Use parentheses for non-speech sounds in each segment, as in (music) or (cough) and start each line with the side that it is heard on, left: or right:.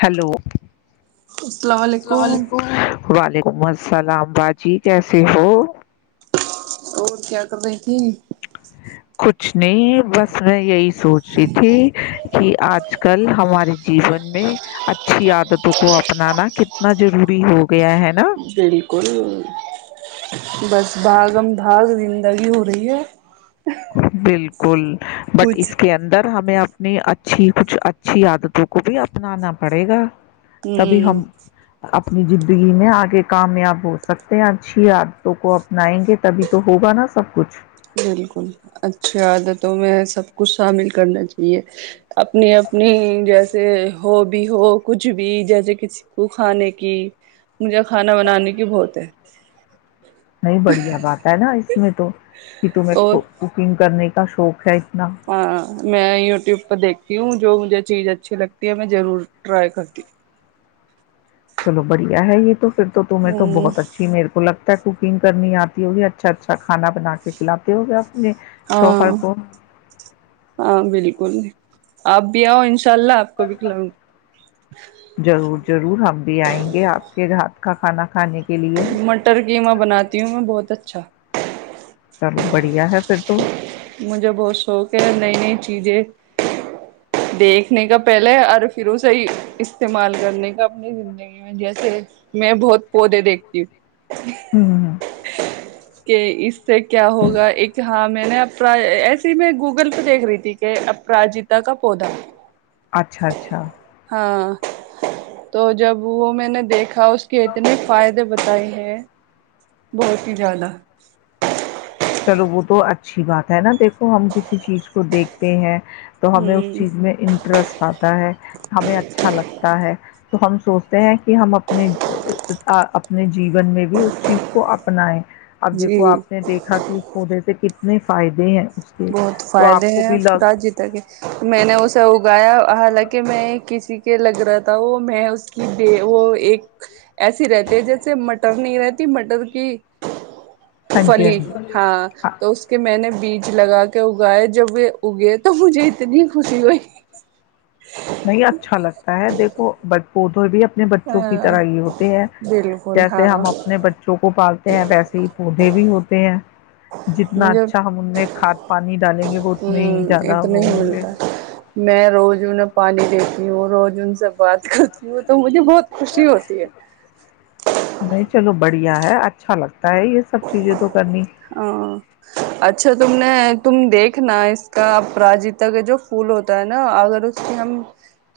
left: hello السلام علیکم ولیکم م السلام باجی کیسے ہو
right: اور کیا کر رہ تھی
left: کچھ نہیں بس میں یہی سوچ رہی تھی کہ آج کل ہمارے جیون میں اچھی عادتوں کو اپنانا کتنا ضروری ہو گیا ہے نا
right: بالکل بس باگم باگ د لگی ہو رہی ہے
left: کل بٹ
right: کچھ
left: اس کے اندر ہمیں آپ اپنی اچھی کچھ اچھی عادتوں کو بھی اپنانا پڑے گا تبھی
right: ہوں
left: ہم اپنی زندگی میں آگے کامیاب ہو سکتے ہیں اچھی عادتوں کو اپنائیں گے تبھی تو ہوگا نا سب کچھ
right: بالکل اچھا عد تووں میں سب کچھ شامل کرنا چاہیے اپنی اپنی جیسے ہو بھی ہو کچھ بھی جیسے کسی کو کھانے کی مجھے کھانا بنانے کی بہت ہے
left: نہیں بڑھیا بات ہے نا اس مٹو تمہیں
right: اور
left: کوکنگ کرنے کا شوق ہے اتنا
right: ہاں میں یوٹیوب پر دیک کیوں جو مجھے چیز اچھی لگتی ہے میں ضرور ٹرائی کرتی ہ
left: چلو بڑھیا ہے یہ تو پھر تو تمہیں تو
right: ہوں
left: بہت اچھی میرے کو لگتا ت کوکنگ کرنی آتی ہوگی اچھا اچھا کھانا بنا کے کھلاتے ہو گے آپ
right: ہاں ہاں بالکل ابیا ان
left: ضرور ضرور ہم بھی آئیں گے آپ کے گات کا کھانا کھانے کے لیے
right: مٹر قمہ بناتی ہوں میں بہت اچھا
left: چل بڑھیا ہے پھر تو
right: مجھے بہت شوق ہے نئی نئی چیزیں دیکھنے کا پہلے اور پھر اس سےی استعمال کرنے کا اپنی زندگی میں جیسے میں بہت پودے دیکھتی ہوں
left: ہ
right: (inaudible) کہ اس سے کیا ہوگا ایک ہاں میں نے ایسے ہی میں گوگل پہ دیکھ رہی تھی کہ اپراجیتا کا پودا
left: اچھا اچھا
right: ہاں تو جب وہ میں نے دیکھا اس کے اتنے فائدے بتائے ہیں بہت ہی زیادہ
left: چلو وہ تو اچھی بات ہے نا دیکھو ہم کسی چیز کو دیکھتے ہیں تو ہمیں اس
right: ہوں
left: چیز میں انٹرسٹ آتا ہے ہمیں اچھا لگتا ہے تو ہم سوچتے ہیں کہ ہم اپنے اپنے جیون میں بھی اس چیز کو اپنائیں اب ج کو
right: جی
left: آپ نے دیکھا کہ سے کتنے فائدے ہیں اس کے
right: بہت
left: تو
right: فائدے
left: آپ کو
right: ہیں
left: بھی لگ
right: را جی تک کے تو میں نے اسے اگایا حالانکہ کہ میں کسی کے لگ رہا تھا وہ میں اس کیے وہ ایک ایسی رہتی ہے جیسے م مٹر نہیں رہتی مٹر کی
left: ہاں جی
right: فلی
left: جی
right: ہاں تو اس کے میں نے بیج لگا کے اگائے جب وہ اگے تو مجھے اتنی خوشی ہوئی
left: نہیں اچھا لگتا ہے دیکھو بٹ ا تو بھی (unintelligible) اپنے بچوں کی
right: ہاں
left: طرح یہ ہوتے ہیں
right: بالکل
left: جیسے
right: ہاں
left: ہم اپنے بچوں کو پالتے ہیں ویسے ہی پودے بھی ہوتے ہیں جتنا
right: مجھے ہ
left: اچھا ہم ان میں کھاد پانی ڈالیں گے وہ اتنے ہی زیادہ
right: اتنا
left: وہ
right: ہی
left: ہوں گے
right: ملتا دیکتی ہوں روج ان سے بات کرتی ہوں تو مجھے بہت خوشی ہوتی ہے
left: نہیں چلو بڑھیا ہے اچھا لگتا ہے یہ سب چیزیں تو کرنی
right: ہاں اچھا تم نے تم دیکھنا اس کا اپراجیتا کا جو پھول ہوتا ہے نا اگر اس کی ہم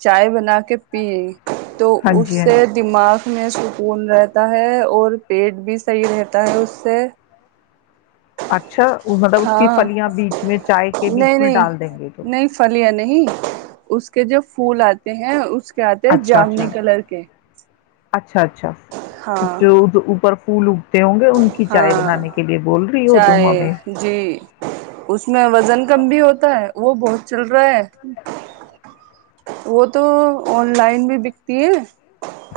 right: چائے بنا کے پیے تو
left: ہاں جی
right: اس
left: ہاں
right: سے
left: جی
right: دماغ میں سکون رہتا ہے اور پیٹ بھی صحیح رہتا ہے اس سے
left: اچھا مطلب اس کی
right: ہاں
left: فلیاں بیچ میں چائے کے
right: نہیں
left: بیچ میں
right: نہیں
left: ڈال دیں گے تو
right: نہیں پھلیاں اس کے جو پھول آتے ہیں اس کیا آتے ہیں
left: اچھا
right: جامنی
left: اچھا
right: کلر کے
left: اچھا اچھا
right: ہاں
left: جو اوپر اسکول اگھتے ہ (unintelligible)
right: ہاں
left: تم
right: چاہے
left: ہمیں
right: جی اس میں وزن کم بھی ہوتا ہے (unintelligible) وہ بہت چل رہا ہے وہ تو آن لائن بھی بکتی ہے (unintelligible)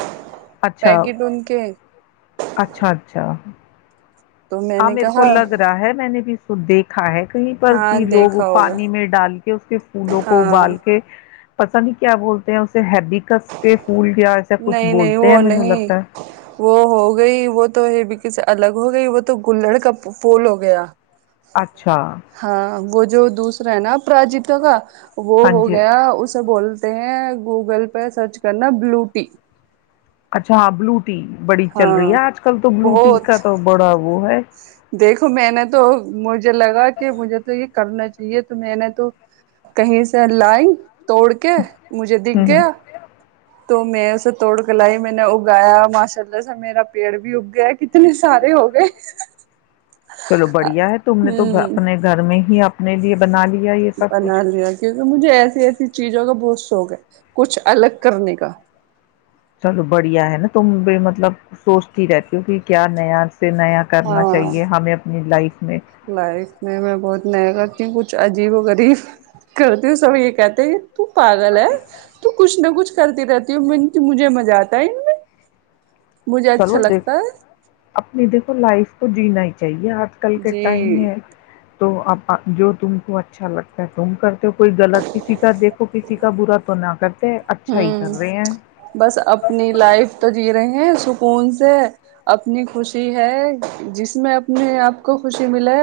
left: اچھا
right: پیکٹ ان کے
left: اچھا اچھا (unintelligible)
right: تو میں
left: ہاں
right: نے
left: میرے کو
right: کہا
left: لگ رہا ہے میں نے بھی (unintelligible) س دیکھا ہے (unintelligible) کہیں پر
right: ہاں
left: کی لوگ
right: دیکھا ہوگا
left: پانی میں ڈال کے اس کے پھولوں کو
right: ہاں
left: ابال کے (unintelligible) پسند ہی کیا بولتے ہیں اسے ہیبیکس (unintelligible) ایسا کچھ
right: نہیں نہیں
left: بولتے ہیں
right: وہ
left: مجھے
right: نہیں
left: لگتا ہے
right: وہ ہو گئی وہ تو ہے ب (unintelligible) ک سے الگ ہو گئی وہ تو گڑ کا پھول ہو گیا (unintelligible)
left: اچھا (unintelligible)
right: ہاں وہ جو دوسرا ہے نا پراجیت کا (unintelligible) وہ
left: ہاں
right: ہو
left: جی
right: گیا اسے بول (unintelligible) ہیں گوگل پہ سرچ کرنا بلو (unintelligible) پ (unintelligible)
left: اچھا ہ بلو (unintelligible) بڑی چل رہی ہے آج کل تو بلوٹی
right: بہت
left: کا تو بڑا وہ ہے (unintelligible)
right: دیکھو میں نے تو مجھے لگا کہ مجھے تو یہ (unintelligible) کرنا چاہیے تو میں نے تو کہیں سے لائی (unintelligible) توڑ کے مجھے دکھ
left: ہ
right: گیا (unintelligible) تو میں اسے توڑ کے لائی میں نے اگایا ماشاء اللہ سے میرا پیڑ بھی اگ گیا (unintelligible) اتنے سارے ہو گئے (unintelligible)
left: چلو بڑھیا ہے تم نے تو
right: ہوں
left: اپنے گھر میں (unintelligible) اپنے لیے بنا لی (unintelligible)
right: بنا لیا کیونکہ مجھے ایسی ایسی چیزوں کا بہت (unintelligible) شوق ہے کچھ الگ کرنے کا (unintelligible)
left: چلو بڑھیا ہے نا تم ب مطلب سوچتی رہتی ہو کہ کیا نیا (unintelligible) سے نیا کرنا
right: ہاں
left: چاہیے ہمیں اپنی لائف (unintelligible)
right: لائف میں میں بہت نیا کرتی ہوں کچھ عجیب و غریب کرتی ہوں سب یہ کہتے ہیں (unintelligible) تو پاگل ہے تو کچھ نہ کچھ (unintelligible) کرتی رہتی ہوں مجھے مزہ آتا ہے ان میں (unintelligible) اچھا
left: چلو دیکھ
right: لگتا ہے
left: اپنی دیکھو لائف تو (unintelligible) جین ہی چاہیے (unintelligible) یہ آج کل کے ٹائم
right: جی
left: میں تو اپاجو تم کو اچھا لگتا ہے تم کرتے ہو کوئی غلط کسی دیکھو کسی کا برا تو نہ کرتے اچھا ہی
right: ہوں
left: کر رہے ہیں
right: بس فون سے اپنی خوشی ہے جس میں اپنے آپ کو خوشی ملے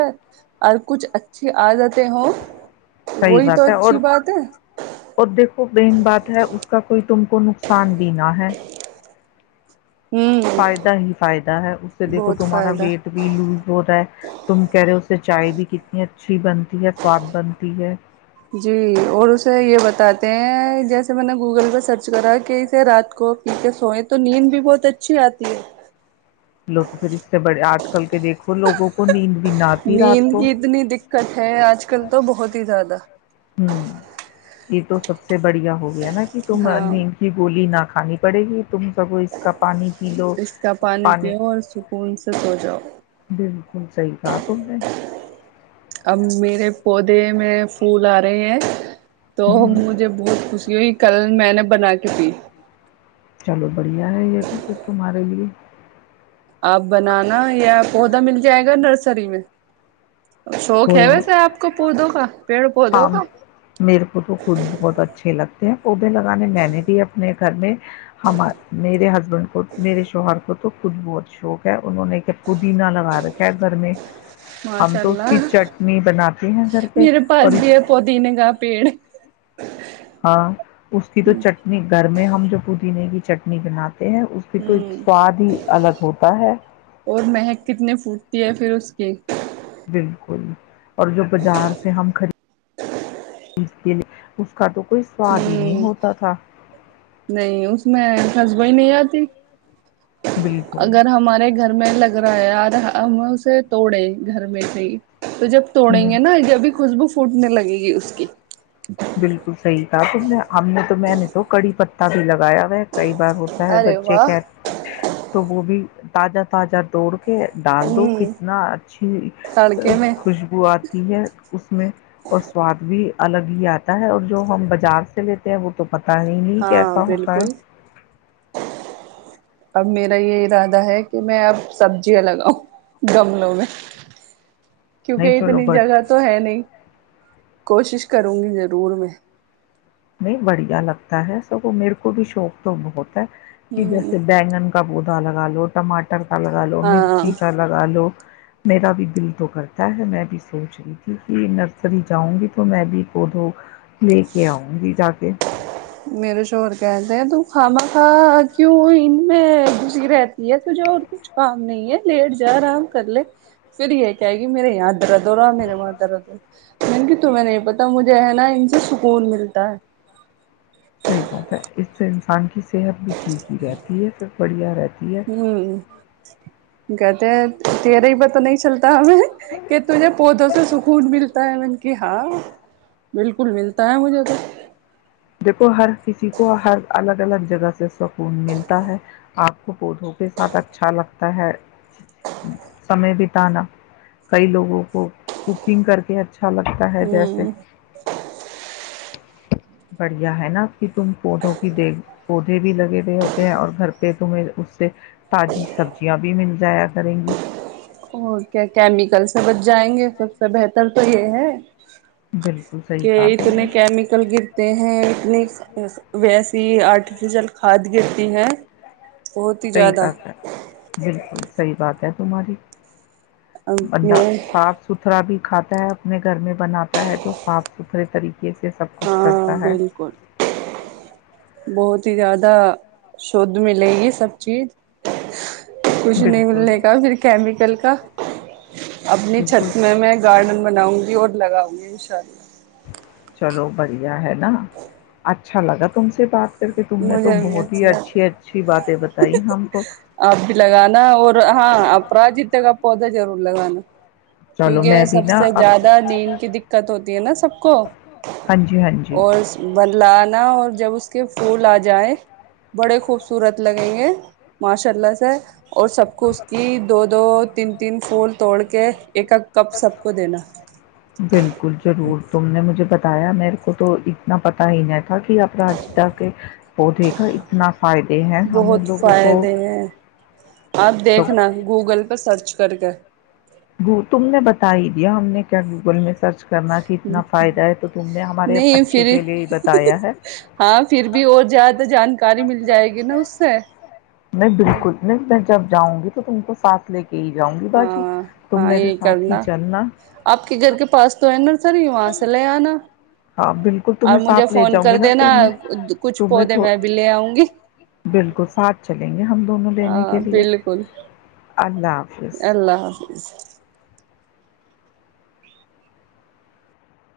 right: اور کچھ اچھی عادتیں ہوں
left: صحیح
right: وہی تو
left: بات ہے اور
right: اچھی بات ہے
left: اور دیکھو بین بات ہے اس کا کوئی تم کو نقصان بھی نہ ہے
right: ہوں
left: فائدہ ہی فائدہ ہے اس سے دیکھو
right: بہت
left: تمہارا
right: فائدہ
left: ویٹ بھی لوز ہو رہا ہے تم کہہ رہے ہو اس سے چائے بھی کتنی اچ اچی بنتی ہے فوااد بنتی ہے
right: جی اور اسے یہ بتاتے ہیں جیسے میں نے گوگل سرچ کرا کہ اسے رات کو پیتے سوئے تو نیند بھی بہت اچھی آتی ہے
left: چل کے دیکھووں کو نیند بھی نہ آتی
right: نیند
left: رات
right: کی
left: کو
right: اتنی د کٹھے آج کل تو بہت ہی زیادہ
left: ہوں یہ تو سب سے بڑھیا ہوگ نا کہ تم
right: ہاں
left: نیند کی گولی نہ کھانی پڑے گی تم سبو اس کا پانی پی لو
right: اس کا
left: پانی
right: پیو اور سکون سے سو جاؤ
left: بالکل صحیح کہا تم نے
right: اب میرے پودے د میں پھول آ رہے ہیں تو
left: ہ
right: مجھے بہت خوشی ہوئی کل میں نے بنا کے پی
left: چلو بڑھیا ہے یہ تو کھر تمہارے لیے
right: آپ بنانا یا پودا مل جائے گا نرسری میں شوق ہے
left: کوئی نہیں
right: ویسے آپ کو پودوں کا پیڑ پودوں
left: ہاں
right: کا
left: پوبے لگانے میں نے بھی اپنے گھر میں ہمار میرے ہسبینڈ کو میرے شوہر کو تو کچھ بہت شوق ہے انہوں نے کہ پودینہ لگا رکھا ہے گھر میں ہم
right: ماشاء
left: تو اس
right: اللہ
left: کی چٹنی بناتے ہیں گھر پہ
right: میرے پاس
left: اور
right: بھی ہے پودی نے کااہ پیڑ
left: ہاں اس کی تو چٹنی گھر میں ہم جو پوودینے کی چٹنی بناتے (inaudible) ہیں اس کے تو ایک
right: ہوں
left: سواد ہی الگ ہوتا ہے
right: اور مہک کتنی پھوٹتی (unintelligible)
left: بالکل اور جو بازار سے ہم خرید خرید کے لیے اس کا تو کوئی سواد ہی نہیں
right: ہ
left: ہوتا ت تھاا
right: نہیں اس میں خشبوئی نہیں آتی
left: بالکل
right: اگر ہمارے گ میں لگ رہا ہے یار ہم اسے توڑے گھر میں سے ہی تو جب توڑیں
left: ہ
right: گے نا جب خوشبو پوٹنے لگے گی اس کی
left: بالکل صحیح تھا تو میں ہم نے تو میں نے تو کڑی پ پ بھی لگا (inaudible) ایا کئی بار ہوتا ہے
right: ارے
left: بچے
right: واہ
left: کے تو وہ بھی تازہ تازہ دوڑ ڈال دو
right: ہوں
left: کتنا اچھی
right: تڑکے میں
left: خوشبو آتی ہے اس میں اور سواد بھی الگ ہی ہے (inaudible) ہے اور جو ہم بازار سے لیتے ہیں وہ تو پتا نہیں نہیں
right: ہاں
left: کیسا ہوتا ہے
right: بالکل اب میرا یہ ارادہ ہے کہ میں اب سبزیاں لگاؤں گملوں میں
left: نہیں
right: کیونکہ
left: چلو
right: اتنی
left: بٹ
right: جگہ تو ہے نہیں کوشش کروں گی ضرور میں
left: میں بڑھیا لگتا ہے سب وہ میرے کو بھی شوق تو بہت کہ
right: ہوں
left: جیسے بینگن بودالگا لو ٹمٹا ٹر کا لگا لو
right: ہاں
left: مرچی کا لگا لو میرا بھی دل تو کرتا ہے میں بھی سوچ رہی تھی کہ نرسری جاؤں گی تو میں بھی کوود لے کے آؤں گ ج جا کے
right: میرے شوور کہتے ہیں ت خاما خا کیوں ان میں گش رہتی ہے تجھے اور کچھ کام نہیں ہے لیٹ جا آرام کر لے پھر یہ کہے گی میرے یاد ارا دوورا میرل مات رہد م کہ تمہیں نہیں پتا مجھے ہے نا ان سے سکون ملتا ہے
left: صحیح بات ہے اس سے انسان کی صحت بھی ٹھیک ہی رہتی ہے پھر بڑھیا رہتی ہے
right: (unintelligible) کہتے تیرے ب تو نہیں چلتا کہ تجھے پودوں سے سکون ملتا ہے من کہ ہاں بالکل ملتا ہے مجھے تو
left: دیکھو ہر کسی کو ہر الگ الگ جگہ سے سکون ملتا ہے آپ کو پودوں کے ساتھ اچھا لگتا ہے سمے بتانا کئی لوگوں کو ککنگ کر کے اچھا لگتا ہے جیسے
right: ہوں
left: بڑھیا ہے نا کہ تم پودوں کی دیک پودے بھی لگے ہوئے ہوتے ہیں اور گھر پہ تمیں اس سے تازی سبزیاں بھی مل جایا کریں گی
right: اور کیا کیمیکل سے بچ جائیں گے سب سے بہتر تو یہ ہے
left: بالکل صحیح
right: کہ
left: کہا تم
right: اتنے
left: نے
right: کیمکل گ تے ہیں ات ویسٹ ت آرٹیفیشیل کھاد گتی ہے بہت ہی
left: سحی
right: زیادہ
left: بات ہے بالکل صحی بات ہے سماری بندہ
right: میں
left: صاف ستھرا بھی کھاتا ہے اپنے گھر میں بناتا ہے تو صاف ستھرے طریقے سے سب کچھ
right: ہاں
left: کرتا ہے
right: بالکل بہت زیادہ شھ ملے گی سب چیز کچھ نہیں
left: بالکل
right: ملنے کا پھر کیمیکل کا اپنی
left: بالکل
right: چھت میں میں گارڈن بناؤں گی اور لگاؤں گے ان شاء اللہ
left: چلو بڑھیا ہے نا اچھا اچھا لا تم سے بات کر کے تم نے تو
right: مجھے بھی
left: بہت ہی
right: اچھا لگ
left: اچھی اچھی باتیں بتائی ہم کو
right: آپ بھی لگانا اور ہاں اپراجی تک پودا ضرور لگانانا
left: چلو میں
right: کیونکہ
left: بھی
right: سب
left: نا
right: سے
left: اب
right: زیادہ نین کی دقت ہوتی ہے نا سب کو
left: ہاں جی ہاں جی
right: اور لانا اور جب اس کے پول آ جائیں بڑے خوبصورت لگیں گے ماشاء اللہ سے اور سب کو اس کی دو دو تین تین پھول توڑ کے ایک کپ سب کو دینا
left: بالکل ضرور تم نے مجھے بتا بتایا میرے کو تو اتنا پتا ہی نہیں تھا کہ آپ رجدا کے پودے کاا اتنا فائدے ہیں ہمیں
right: بہت
left: لوگوں کو
right: فائدے ہیں آپ
left: سب
right: دیکھنا گوگل پہ سرچ سک
left: وہ تم نے بتا ہی دیا ہم نے کیا گوگل میں سرچ کرنا کہ
right: ہ
left: اتنا فائدہ ہے تو تم نے ہمارے
right: نہیں
left: اچھے
right: پھر
left: کے لیے ہی بتایا ہے
right: ہاں پھر بھی اور زیاد تو جانکاری مل جائے گی نا اس سے
left: میں بالکل نہیں میں جب جاؤ گی تو تم کو سھ لے کے کہ جاؤں گی باجی
right: ہاں
left: تم
right: ہاں
left: میرے
right: یہی
left: ساتھ ہی
right: کرنا
left: چلنا
right: آپ کے گھر کے پاس تو ہے نا سری وہاںصل نا
left: بالکل تمہیں سھ لے جاؤں گی نا تم
right: کچھ
left: تمیں
right: پودے میں بھی لے آؤں گی
left: بالکل ساتھ چلیں گے ہم دونوں لینے کے
right: ہاں
left: لیے
right: بالکل
left: اللہ حافظ
right: اللہ حافظ